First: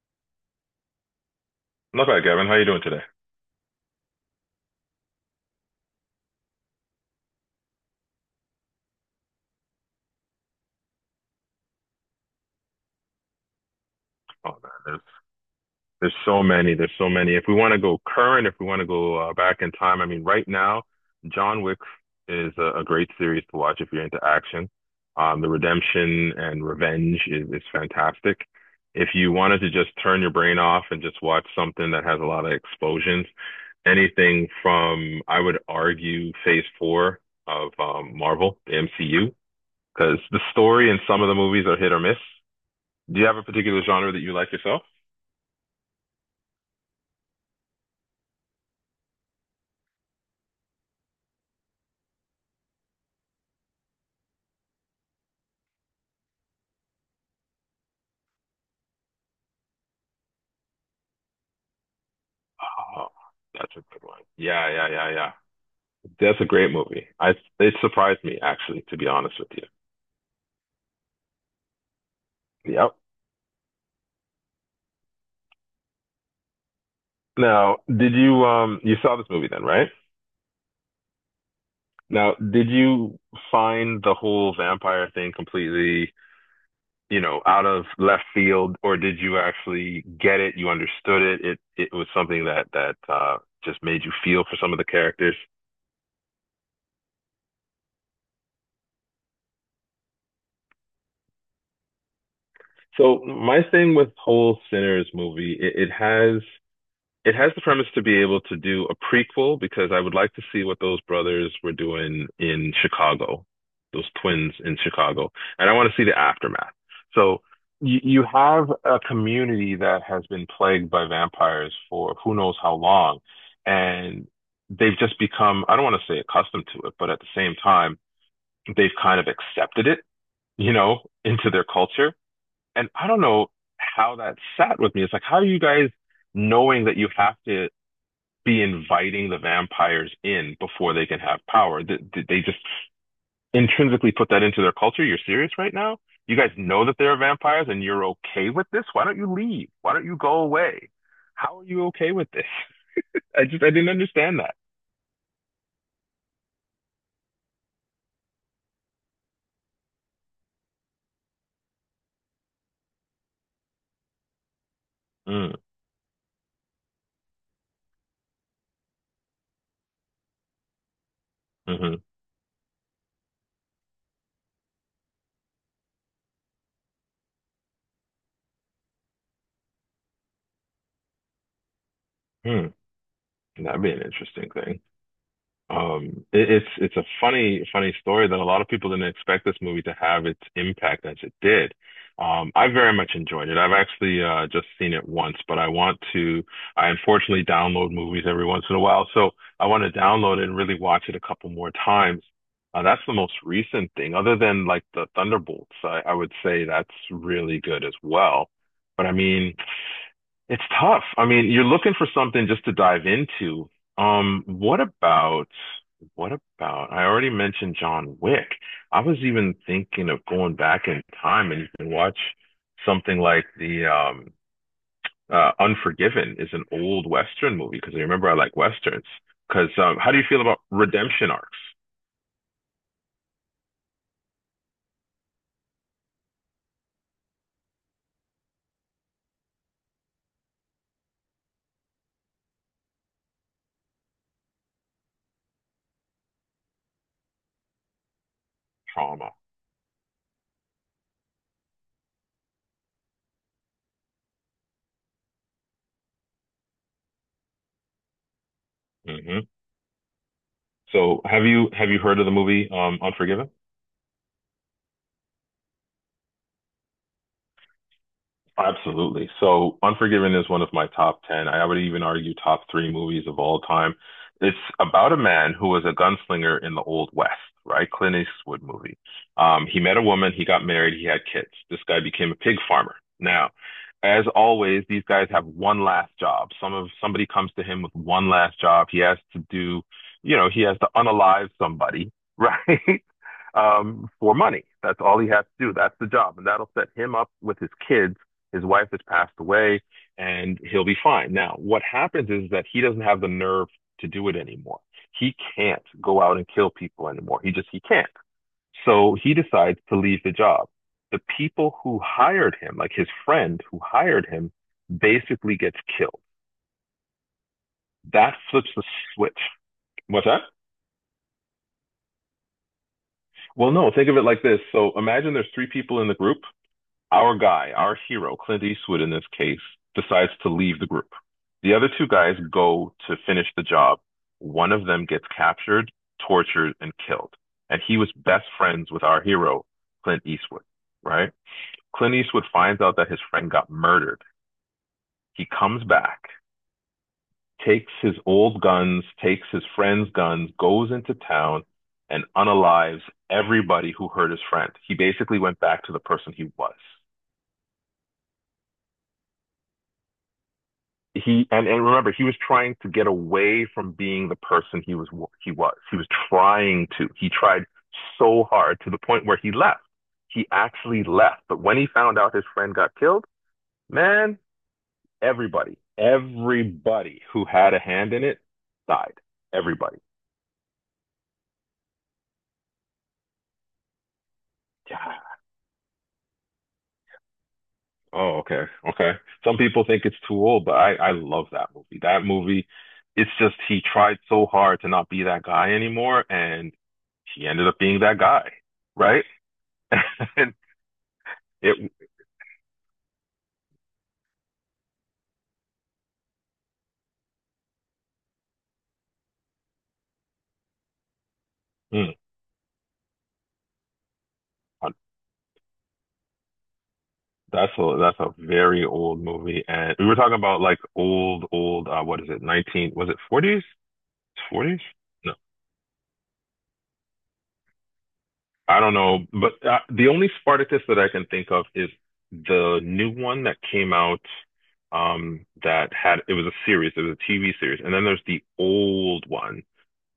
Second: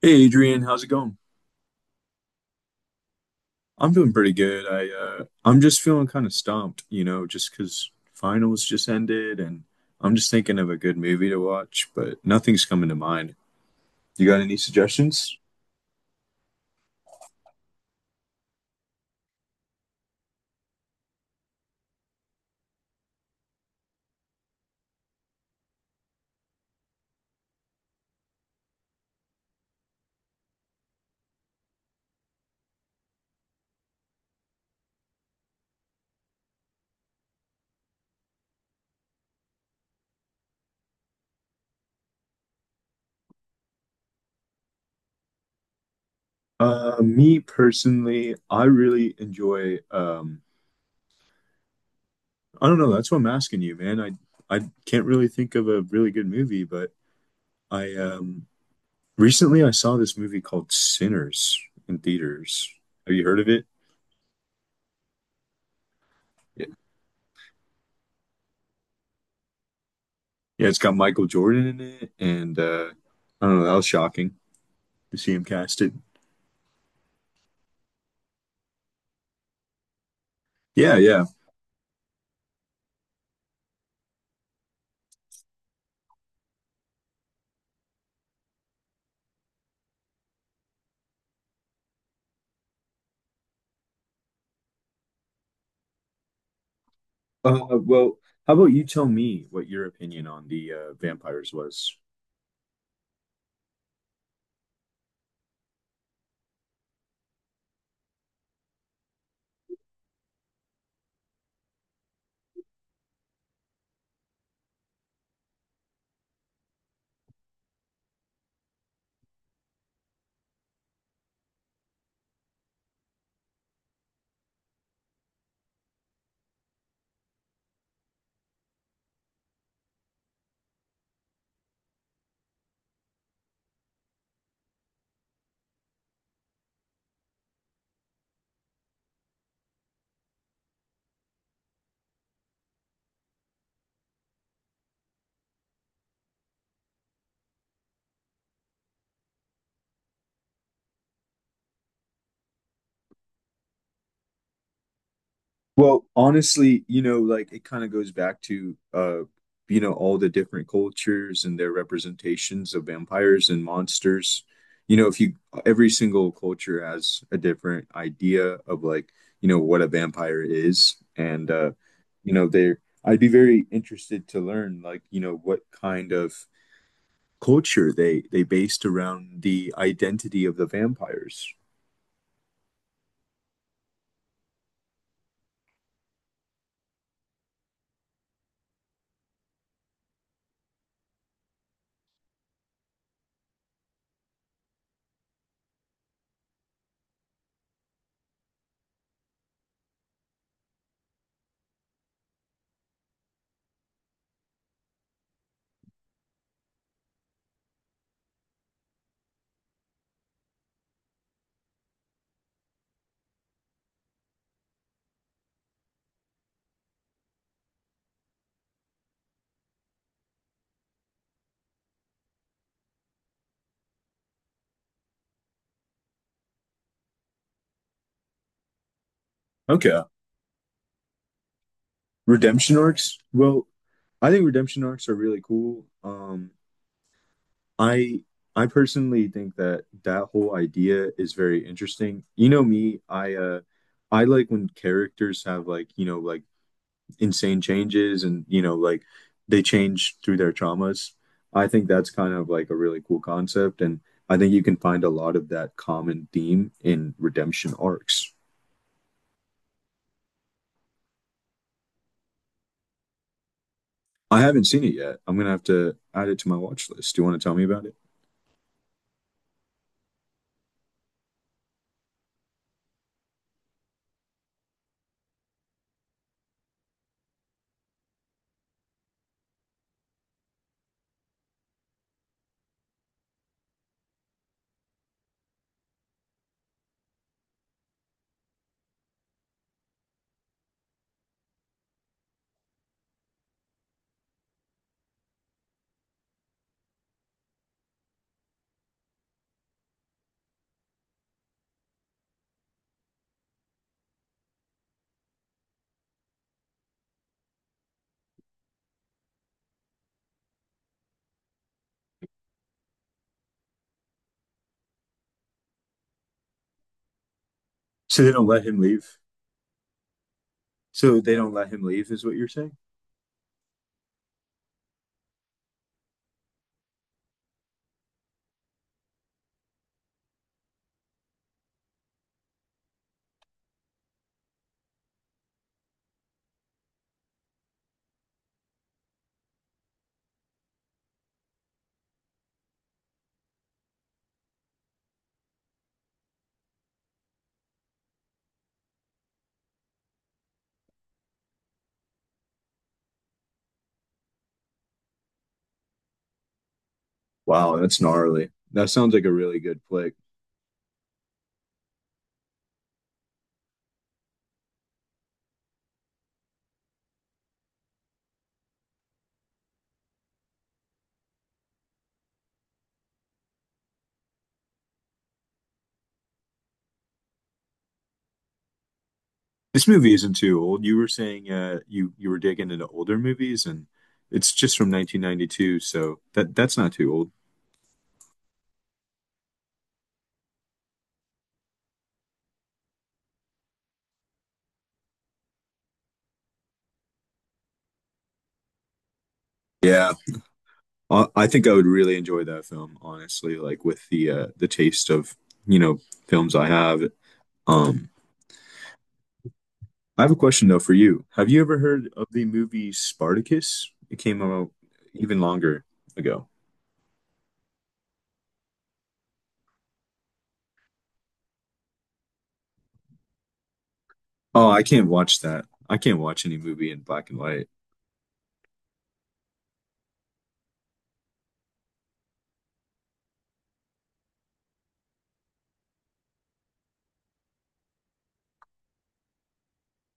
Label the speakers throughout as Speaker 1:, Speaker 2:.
Speaker 1: Hey Adrian, how's it going?
Speaker 2: Not bad, Gavin. How you doing today?
Speaker 1: I'm doing pretty good. I'm just feeling kind of stumped, you know, just 'cause finals just ended, and I'm just thinking of a good movie to watch, but nothing's coming to mind. You got any
Speaker 2: Oh man, there's
Speaker 1: suggestions?
Speaker 2: there's so many. There's so many. If we want to go current, if we want to go back in time, I mean, right now, John Wick is a great series to watch if you're into action. The redemption and revenge is fantastic. If you wanted to just turn your brain off and just watch something that has a lot of explosions, anything from, I would argue, Phase Four of Marvel, the MCU, because the story in some of the movies are hit or miss. Do you have a particular genre that you like yourself?
Speaker 1: Me personally, I really enjoy I don't know, that's what I'm asking you, man. I can't really think of a really good movie, but I recently I saw this movie called Sinners in theaters.
Speaker 2: Oh,
Speaker 1: Have you heard of it?
Speaker 2: that's a good one. Yeah, yeah, yeah, yeah. That's a great movie. I it surprised me actually, to be honest with you.
Speaker 1: Yeah, it's got Michael Jordan in it, and
Speaker 2: Yep.
Speaker 1: I don't know, that was shocking to see him casted.
Speaker 2: Now, did you you saw this movie then, right?
Speaker 1: Yeah, yeah.
Speaker 2: Now, did you find the whole vampire thing completely, you know, out of left field, or did you actually get it? You understood it. It was something that that just made you feel for some of the characters.
Speaker 1: Well, how about you tell me what your opinion on the vampires was?
Speaker 2: So my thing with whole Sinners movie, it has it has the premise to be able to do a prequel because I would like to see what those brothers were doing in Chicago, those twins in Chicago, and I want to see the aftermath. So you have a community that has been plagued by vampires for who knows how long, and they've just become, I don't want to say accustomed to it, but at the same time, they've kind of accepted it, you know, into their culture. And I don't know how that sat with me. It's like, how are you guys knowing that you have to be inviting the vampires in before they can have power. They just intrinsically put that into their culture. You're serious right now? You guys know that there are vampires and you're okay with this? Why don't you leave? Why don't you go away? How are you okay with this? I just I didn't understand that.
Speaker 1: Well, honestly, you know, like it kind of goes back to you know, all the different cultures and their representations of vampires and monsters. You know, if you
Speaker 2: Mm,
Speaker 1: every single culture has a different idea of like, you know, what a vampire is, and
Speaker 2: hmm
Speaker 1: you know, they're I'd be very interested to learn like, you know, what kind of culture they based around the identity of the vampires.
Speaker 2: Hmm. That'd be an interesting thing. It's a funny story that a lot of people didn't expect this movie to have its impact as it did. I very much enjoyed it. I've actually just seen it once, but I want to. I unfortunately download movies every once in a while, so I want to download it and really watch it a couple more times. That's the most recent thing, other than like the Thunderbolts. I would say that's really good as well. But I mean. It's tough. I mean, you're looking for something just to dive into. Um, what about what about I already mentioned John Wick. I was even thinking of going back in time and you can watch something like the Unforgiven is an old Western movie because I remember I like Westerns. Because
Speaker 1: Okay.
Speaker 2: how do you feel about redemption arcs?
Speaker 1: Redemption arcs? Well, I think redemption arcs are really cool. I I personally think that that whole idea is very interesting. You know me, I like when characters have like, you know, like insane changes and, you know, like
Speaker 2: Trauma.
Speaker 1: they change through their traumas. I think that's kind of like a really cool concept, and I think you can find a lot of that common theme in redemption arcs.
Speaker 2: hmm So have you heard of the movie Unforgiven?
Speaker 1: I haven't seen it yet. I'm gonna have to add it to my watch list. Do you want to tell me about it?
Speaker 2: Absolutely. So, Unforgiven is one of my top 10. I would even argue top three movies of all time. It's about a man who was a gunslinger in the Old West, right? Clint Eastwood movie. He met a woman, he got married, he had kids. This guy became a pig farmer. Now, as always, these guys have one last job. Somebody comes to him with one last job. He has to do, you know, he has to unalive somebody, right? For money. That's all he has to do. That's the job. And that'll set him up with his kids. His wife has passed away and he'll be fine. Now, what happens is that he doesn't have the nerve to do it anymore. He can't go out and kill people anymore. He can't. So he decides to leave the job. The people who hired him, like his friend who hired him, basically gets killed.
Speaker 1: So they
Speaker 2: That
Speaker 1: don't let
Speaker 2: flips
Speaker 1: him
Speaker 2: the
Speaker 1: leave.
Speaker 2: switch. What's that?
Speaker 1: So they don't let him leave, is what you're saying?
Speaker 2: Well, no, think of it like this. So imagine there's three people in the group. Our guy, our hero, Clint Eastwood in this case, decides to leave the group. The other two guys go to finish the job. One of them gets captured, tortured, and killed. And he was best friends with our hero, Clint Eastwood, right? Clint Eastwood finds out that his friend got murdered. He comes back, takes his old guns, takes his friend's guns, goes into town and unalives everybody who hurt his friend. He basically went back to the person he was.
Speaker 1: Wow, that's gnarly. That sounds like a really good flick.
Speaker 2: He and remember he was trying to get away from being the person he was. He was trying to he tried so hard to the point where he left. He actually left, but when he found out his friend got killed, man, everybody who had a hand in it died.
Speaker 1: This
Speaker 2: Everybody.
Speaker 1: movie isn't too old. You were saying you were digging into older movies, and it's just from
Speaker 2: Yeah.
Speaker 1: 1992, so that's not too old.
Speaker 2: Oh, okay. Okay. Some people think it's too old, but I love that movie. That movie, it's just he tried so hard to not be that guy anymore, and he ended up being that guy, right?
Speaker 1: Yeah,
Speaker 2: And
Speaker 1: I think I would
Speaker 2: it
Speaker 1: really enjoy that film, honestly. Like with the taste of you know films I have. Um, I have a question though for you. Have you ever heard
Speaker 2: mm,
Speaker 1: of the movie Spartacus? It came out even longer ago.
Speaker 2: that's a very old movie, and we were talking about like old old what is it? 19 was it 40's?
Speaker 1: Oh,
Speaker 2: 40's?
Speaker 1: I can't watch that. I can't watch any movie in black and white.
Speaker 2: I don't know, but the only Spartacus that I can think of is the new one that came out that had it was a series, it was a TV series, and then there's the old one.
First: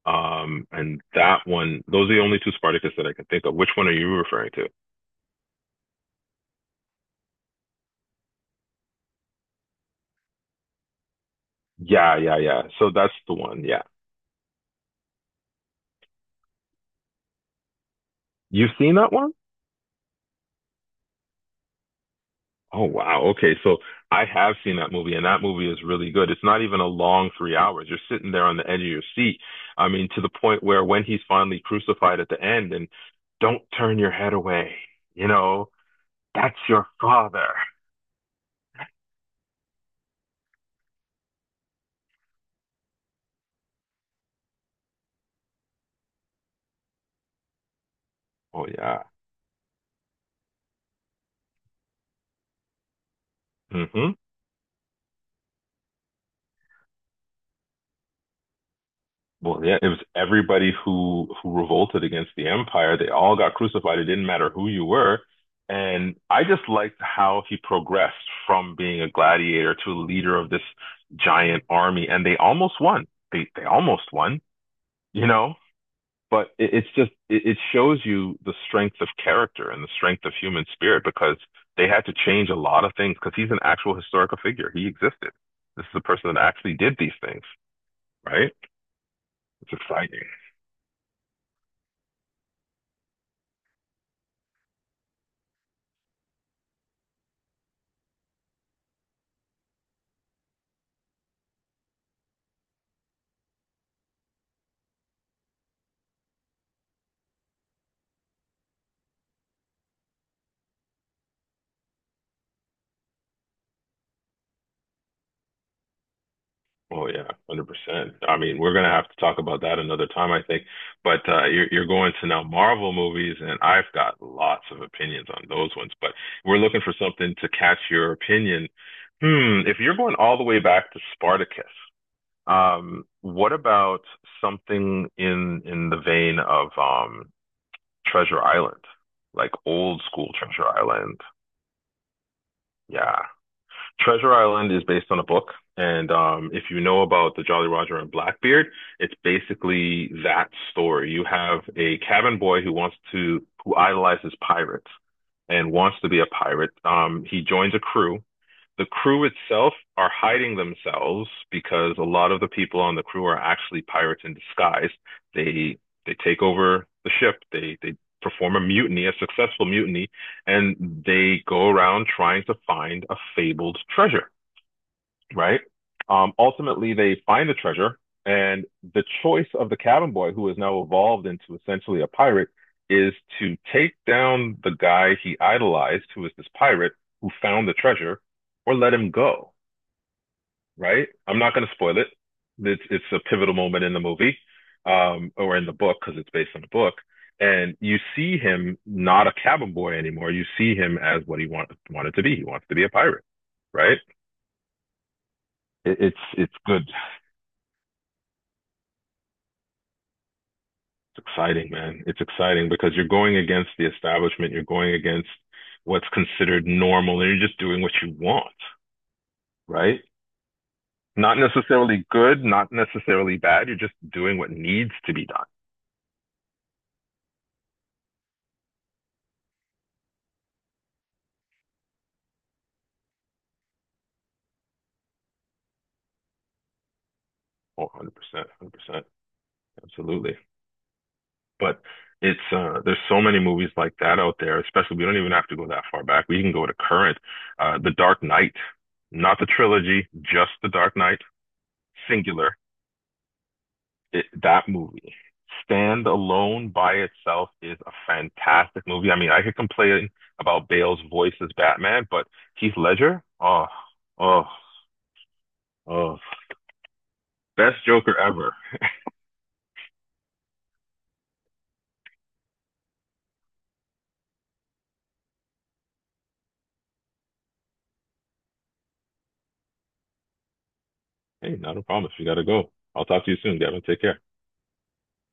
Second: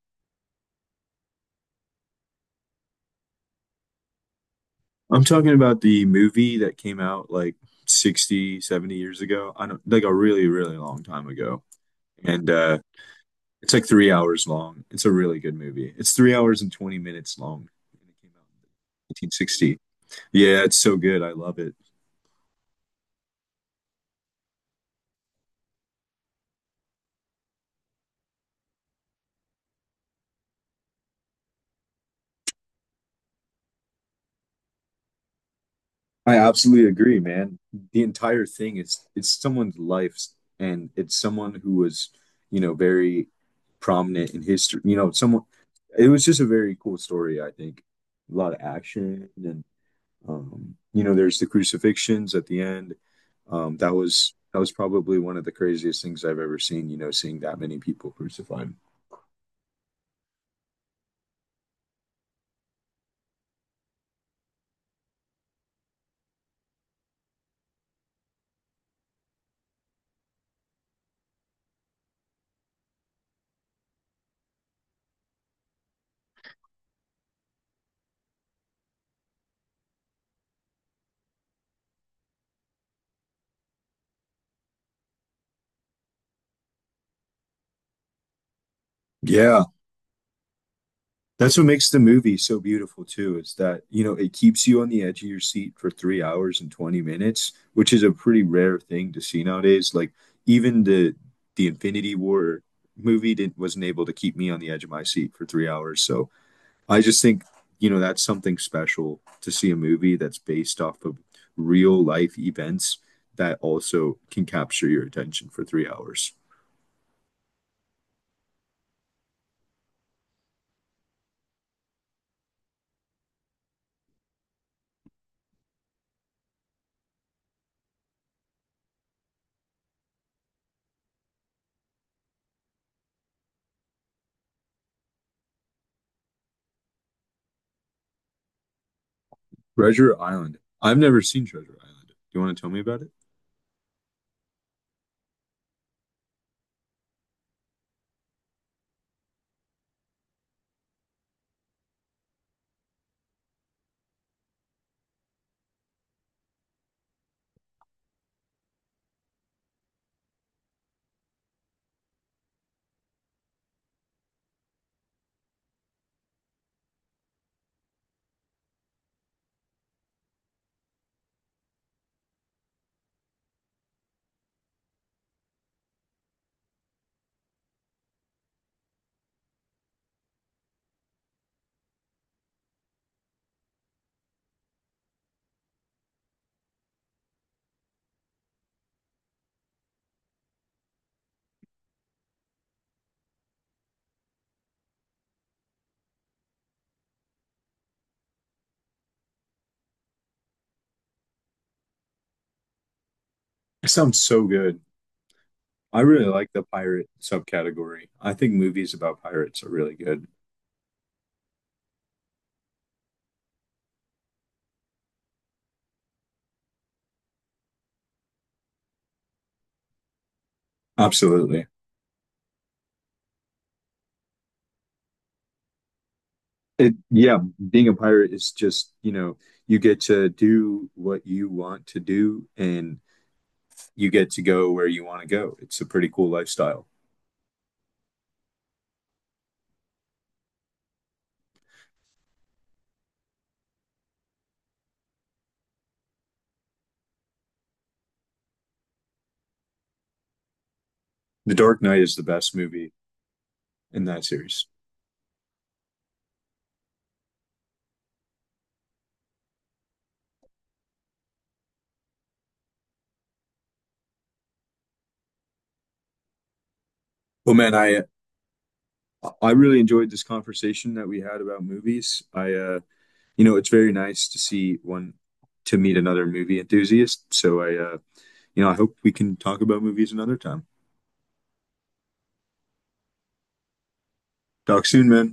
Speaker 2: And that one, those are the only two Spartacus that I can think of. Which one are you referring to?
Speaker 1: I'm talking about the movie that came out like 60, 70 years ago. I don't like a really, really long time ago.
Speaker 2: Yeah, yeah,
Speaker 1: And
Speaker 2: yeah. So that's the one.
Speaker 1: it's
Speaker 2: Yeah.
Speaker 1: like 3 hours long. It's a really good movie. It's 3 hours and 20 minutes long. And it came out in
Speaker 2: You've seen that one?
Speaker 1: 1960. Yeah, it's so good. I love it.
Speaker 2: Oh wow. Okay. So I have seen that movie and that movie is really good. It's not even a long 3 hours. You're sitting there on the edge of your seat. I mean, to the point where when he's finally crucified at the end and don't turn your head away, you know,
Speaker 1: I
Speaker 2: that's your
Speaker 1: absolutely agree,
Speaker 2: father.
Speaker 1: man. The entire thing is it's someone's life, and it's someone who was, you know, very prominent in history. You know, someone it was just a very cool story, I think. A lot of
Speaker 2: Oh yeah.
Speaker 1: action and you know, there's the crucifixions at the end. That
Speaker 2: hmm
Speaker 1: was that was probably one of the craziest things I've ever seen, you know, seeing that many people crucified.
Speaker 2: Well, yeah, it was everybody who revolted against the empire. They all got crucified. It didn't matter who you were. And I just liked how he progressed from being a gladiator to a leader of this giant army. And they almost won. They almost won, you know? But it, it's just it, it shows you the strength of character and the strength of human spirit because they had to change a lot of things because he's an actual historical figure. He existed. This is a person that actually did these things, right?
Speaker 1: Yeah.
Speaker 2: It's exciting.
Speaker 1: That's what makes the movie so beautiful too, is that, you know, it keeps you on the edge of your seat for 3 hours and 20 minutes, which is a pretty rare thing to see nowadays. Like even the Infinity War movie didn't wasn't able to keep me on the edge of my seat for 3 hours. So I just think, you know, that's something special to see a movie that's based off of real life events that also can capture your attention for 3 hours.
Speaker 2: Oh yeah, 100%. I mean, we're gonna have to talk about that another time, I think. But you're going to now Marvel movies, and I've got lots of opinions on those ones. But we're looking for something to catch your opinion. Hmm, if you're going all the way back to Spartacus, what about something in the vein of Treasure Island, like old
Speaker 1: Treasure
Speaker 2: school
Speaker 1: Island.
Speaker 2: Treasure
Speaker 1: I've never
Speaker 2: Island?
Speaker 1: seen Treasure Island. Do you want to tell me about it?
Speaker 2: Yeah. Treasure Island is based on a book, and if you know about the Jolly Roger and Blackbeard, it's basically that story. You have a cabin boy who idolizes pirates and wants to be a pirate. He joins a crew. The crew itself are hiding themselves because a lot of the people on the crew are actually pirates in disguise. They they take over the ship. They perform a mutiny, a successful mutiny, and they go around trying to find a fabled treasure, right? Ultimately, they find the treasure, and the choice of the cabin boy, who has now evolved into essentially a pirate, is to take down the guy he idolized, who is this pirate who found the treasure, or let him go, right? I'm not going to spoil it. It's a pivotal moment in the movie, or in the book, because it's based on the book. And you see him not a cabin boy anymore. You see him as what wanted to be. He wants to be a pirate,
Speaker 1: It
Speaker 2: right?
Speaker 1: sounds so good. I really like
Speaker 2: It's
Speaker 1: the
Speaker 2: good.
Speaker 1: pirate subcategory. I think movies about pirates are really good.
Speaker 2: It's exciting, man. It's exciting because you're going against the establishment, you're going against what's considered normal, and you're just doing what you want, right? Not
Speaker 1: Absolutely.
Speaker 2: necessarily good, not necessarily bad. You're just doing what needs to be done.
Speaker 1: It, yeah, being a pirate is just, you know, you get to do what you want to do, and you get to go where you want to go. It's a pretty cool lifestyle.
Speaker 2: Oh, 100%, 100%. Absolutely. But it's there's so many movies like that out there, especially we don't even have to go that far back. We can go to current. The Dark Knight, not the trilogy, just The Dark Knight,
Speaker 1: The Dark Knight is the best
Speaker 2: singular.
Speaker 1: movie in that series.
Speaker 2: That movie, stand alone by itself, is a fantastic movie. I mean, I could complain about Bale's voice as Batman, but Heath Ledger, oh, oh, oh,
Speaker 1: Well, man,
Speaker 2: best
Speaker 1: I
Speaker 2: Joker ever.
Speaker 1: I really enjoyed this conversation that we had about movies. I you know, it's very nice to see one to meet another movie enthusiast. So I you know, I hope we can talk about movies another time.
Speaker 2: Hey, not a problem if you gotta go. I'll talk to you soon, Gavin. Take care.
Speaker 1: Talk soon, man.